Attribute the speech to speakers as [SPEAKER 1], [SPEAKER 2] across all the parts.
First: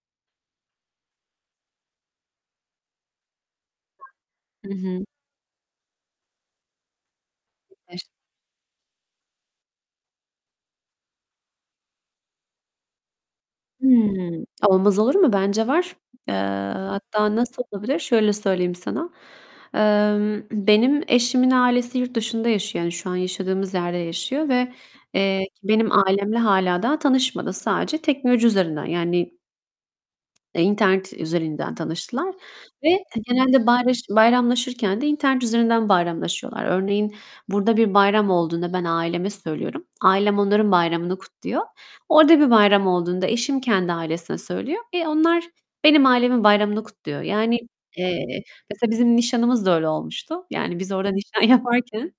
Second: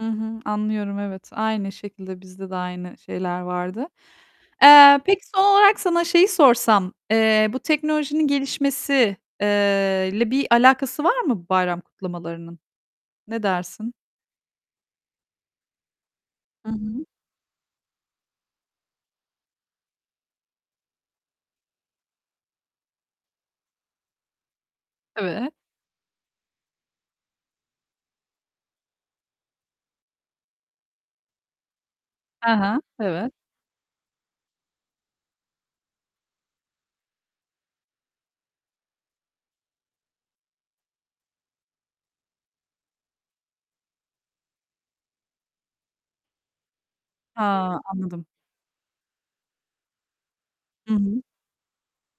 [SPEAKER 1] Hı hı, anlıyorum. Evet, aynı şekilde, bizde de aynı şeyler vardı.
[SPEAKER 2] Hı
[SPEAKER 1] Eee,
[SPEAKER 2] hı.
[SPEAKER 1] peki, son olarak sana şeyi sorsam: Eee, bu
[SPEAKER 2] [unintelligible]
[SPEAKER 1] teknolojinin gelişmesi, eee, ile bir alakası var mı bayram kutlamalarının? Ne dersin?
[SPEAKER 2] Hımm, olmaz olur mu? Bence var. Eee,
[SPEAKER 1] Hı hı.
[SPEAKER 2] hatta nasıl olabilir şöyle söyleyeyim sana: Emm, benim eşimin ailesi yurt dışında yaşıyor. Yani, şu an yaşadığımız yerde yaşıyor ve, eee,
[SPEAKER 1] Evet.
[SPEAKER 2] ki benim ailemle hâlâ daha tanışmadı. Sadece teknoloji üzerinden, yani, eee, internet üzerinden tanıştılar
[SPEAKER 1] Hı hı,
[SPEAKER 2] ve
[SPEAKER 1] evet.
[SPEAKER 2] genelde bayraş bayramlaşırken de internet üzerinden bayramlaşıyorlar. Örneğin, burada bir bayram olduğunda ben aileme söylüyorum, ailem onların bayramını kutluyor. Orada bir bayram olduğunda eşim kendi ailesine söylüyor ve onlar benim ailemin bayramını kutluyor. Yani,
[SPEAKER 1] Ha, anladım.
[SPEAKER 2] eee, mesela, bizim nişanımız da öyle olmuştu. Yani, biz
[SPEAKER 1] Hı
[SPEAKER 2] orada
[SPEAKER 1] hı.
[SPEAKER 2] nişan yaparken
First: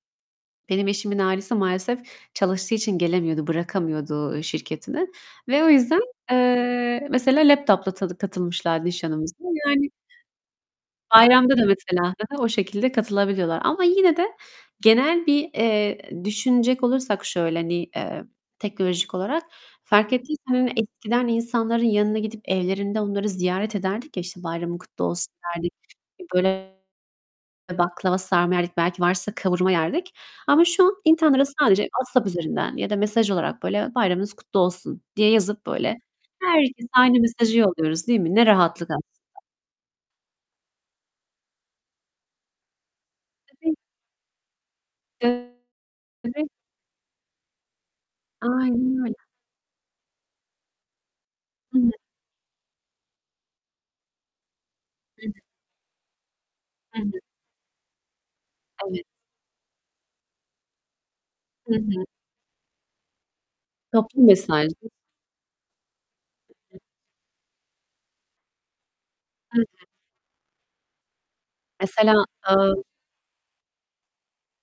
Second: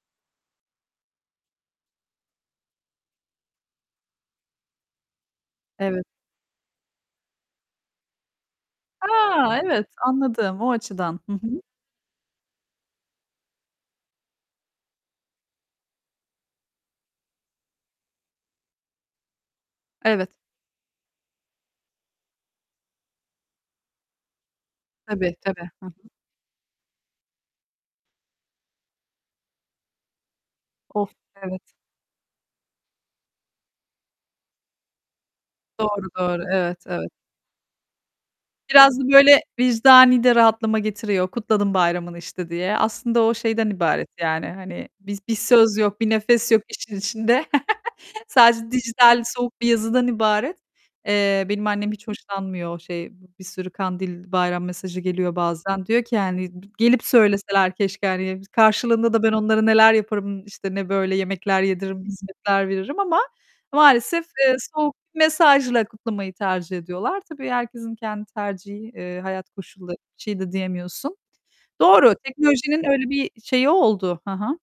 [SPEAKER 2] benim eşimin ailesi maalesef çalıştığı için gelemiyordu, bırakamıyordu, ııı, şirketini ve o yüzden,
[SPEAKER 1] Evet.
[SPEAKER 2] eee, mesela laptop'la tadı katılmışlardı nişanımıza.
[SPEAKER 1] A, evet!
[SPEAKER 2] Yani
[SPEAKER 1] Anladım. O açıdan. Hı
[SPEAKER 2] Bayramda
[SPEAKER 1] hı.
[SPEAKER 2] da mesela hı hı, o şekilde katılabiliyorlar. Ama yine de genel bir, eee, düşünecek olursak şöyle, hani, eee, teknolojik olarak fark
[SPEAKER 1] Evet.
[SPEAKER 2] ettiysen, hani, eskiden insanların yanına gidip evlerinde onları ziyaret ederdik ya, işte, "Bayramın kutlu olsun."
[SPEAKER 1] Tabii, tabii.
[SPEAKER 2] derdik.
[SPEAKER 1] Hı hı.
[SPEAKER 2] Böyle, baklava sarma yerdik, belki varsa kavurma yerdik. Ama şu an
[SPEAKER 1] Of,
[SPEAKER 2] internetten
[SPEAKER 1] evet.
[SPEAKER 2] sadece WhatsApp üzerinden ya da mesaj olarak böyle "Bayramınız kutlu olsun." diye yazıp, böyle,
[SPEAKER 1] Doğru, doğru. Evet,
[SPEAKER 2] herkese
[SPEAKER 1] evet.
[SPEAKER 2] aynı mesajı yolluyoruz, değil mi? Ne rahatlık
[SPEAKER 1] Biraz da
[SPEAKER 2] aslında.
[SPEAKER 1] böyle, vicdani de rahatlama getiriyor. Kutladım bayramını, işte, diye. Aslında o, şeyden
[SPEAKER 2] [unintelligible]
[SPEAKER 1] ibaret, yani. Hani, bi bir
[SPEAKER 2] [unintelligible]
[SPEAKER 1] söz yok, bir
[SPEAKER 2] Evet.
[SPEAKER 1] nefes yok işin içinde. Sadece
[SPEAKER 2] Aynen öyle.
[SPEAKER 1] dijital soğuk bir yazıdan ibaret. Eee, benim
[SPEAKER 2] Hı hı.
[SPEAKER 1] annem hiç hoşlanmıyor o, şey, bir sürü kandil, bayram mesajı
[SPEAKER 2] Hı hı.
[SPEAKER 1] geliyor bazen. Diyor ki, yani, b
[SPEAKER 2] Hı
[SPEAKER 1] "Gelip
[SPEAKER 2] hı.
[SPEAKER 1] söyleseler keşke." hani.
[SPEAKER 2] Evet.
[SPEAKER 1] Karşılığında da ben onlara neler yaparım, işte, ne böyle yemekler
[SPEAKER 2] Hı hı.
[SPEAKER 1] yediririm, hizmetler veririm ama
[SPEAKER 2] Toplu
[SPEAKER 1] maalesef, eee,
[SPEAKER 2] mesajdı.
[SPEAKER 1] soğuk bir mesajla kutlamayı tercih ediyorlar. Tabii herkesin kendi tercihi, eee, hayat
[SPEAKER 2] Hı hı.
[SPEAKER 1] koşulları. Bir şey de diyemiyorsun. Doğru,
[SPEAKER 2] Mesela,
[SPEAKER 1] teknolojinin
[SPEAKER 2] ııı
[SPEAKER 1] öyle bir şeyi oldu. Hı hı.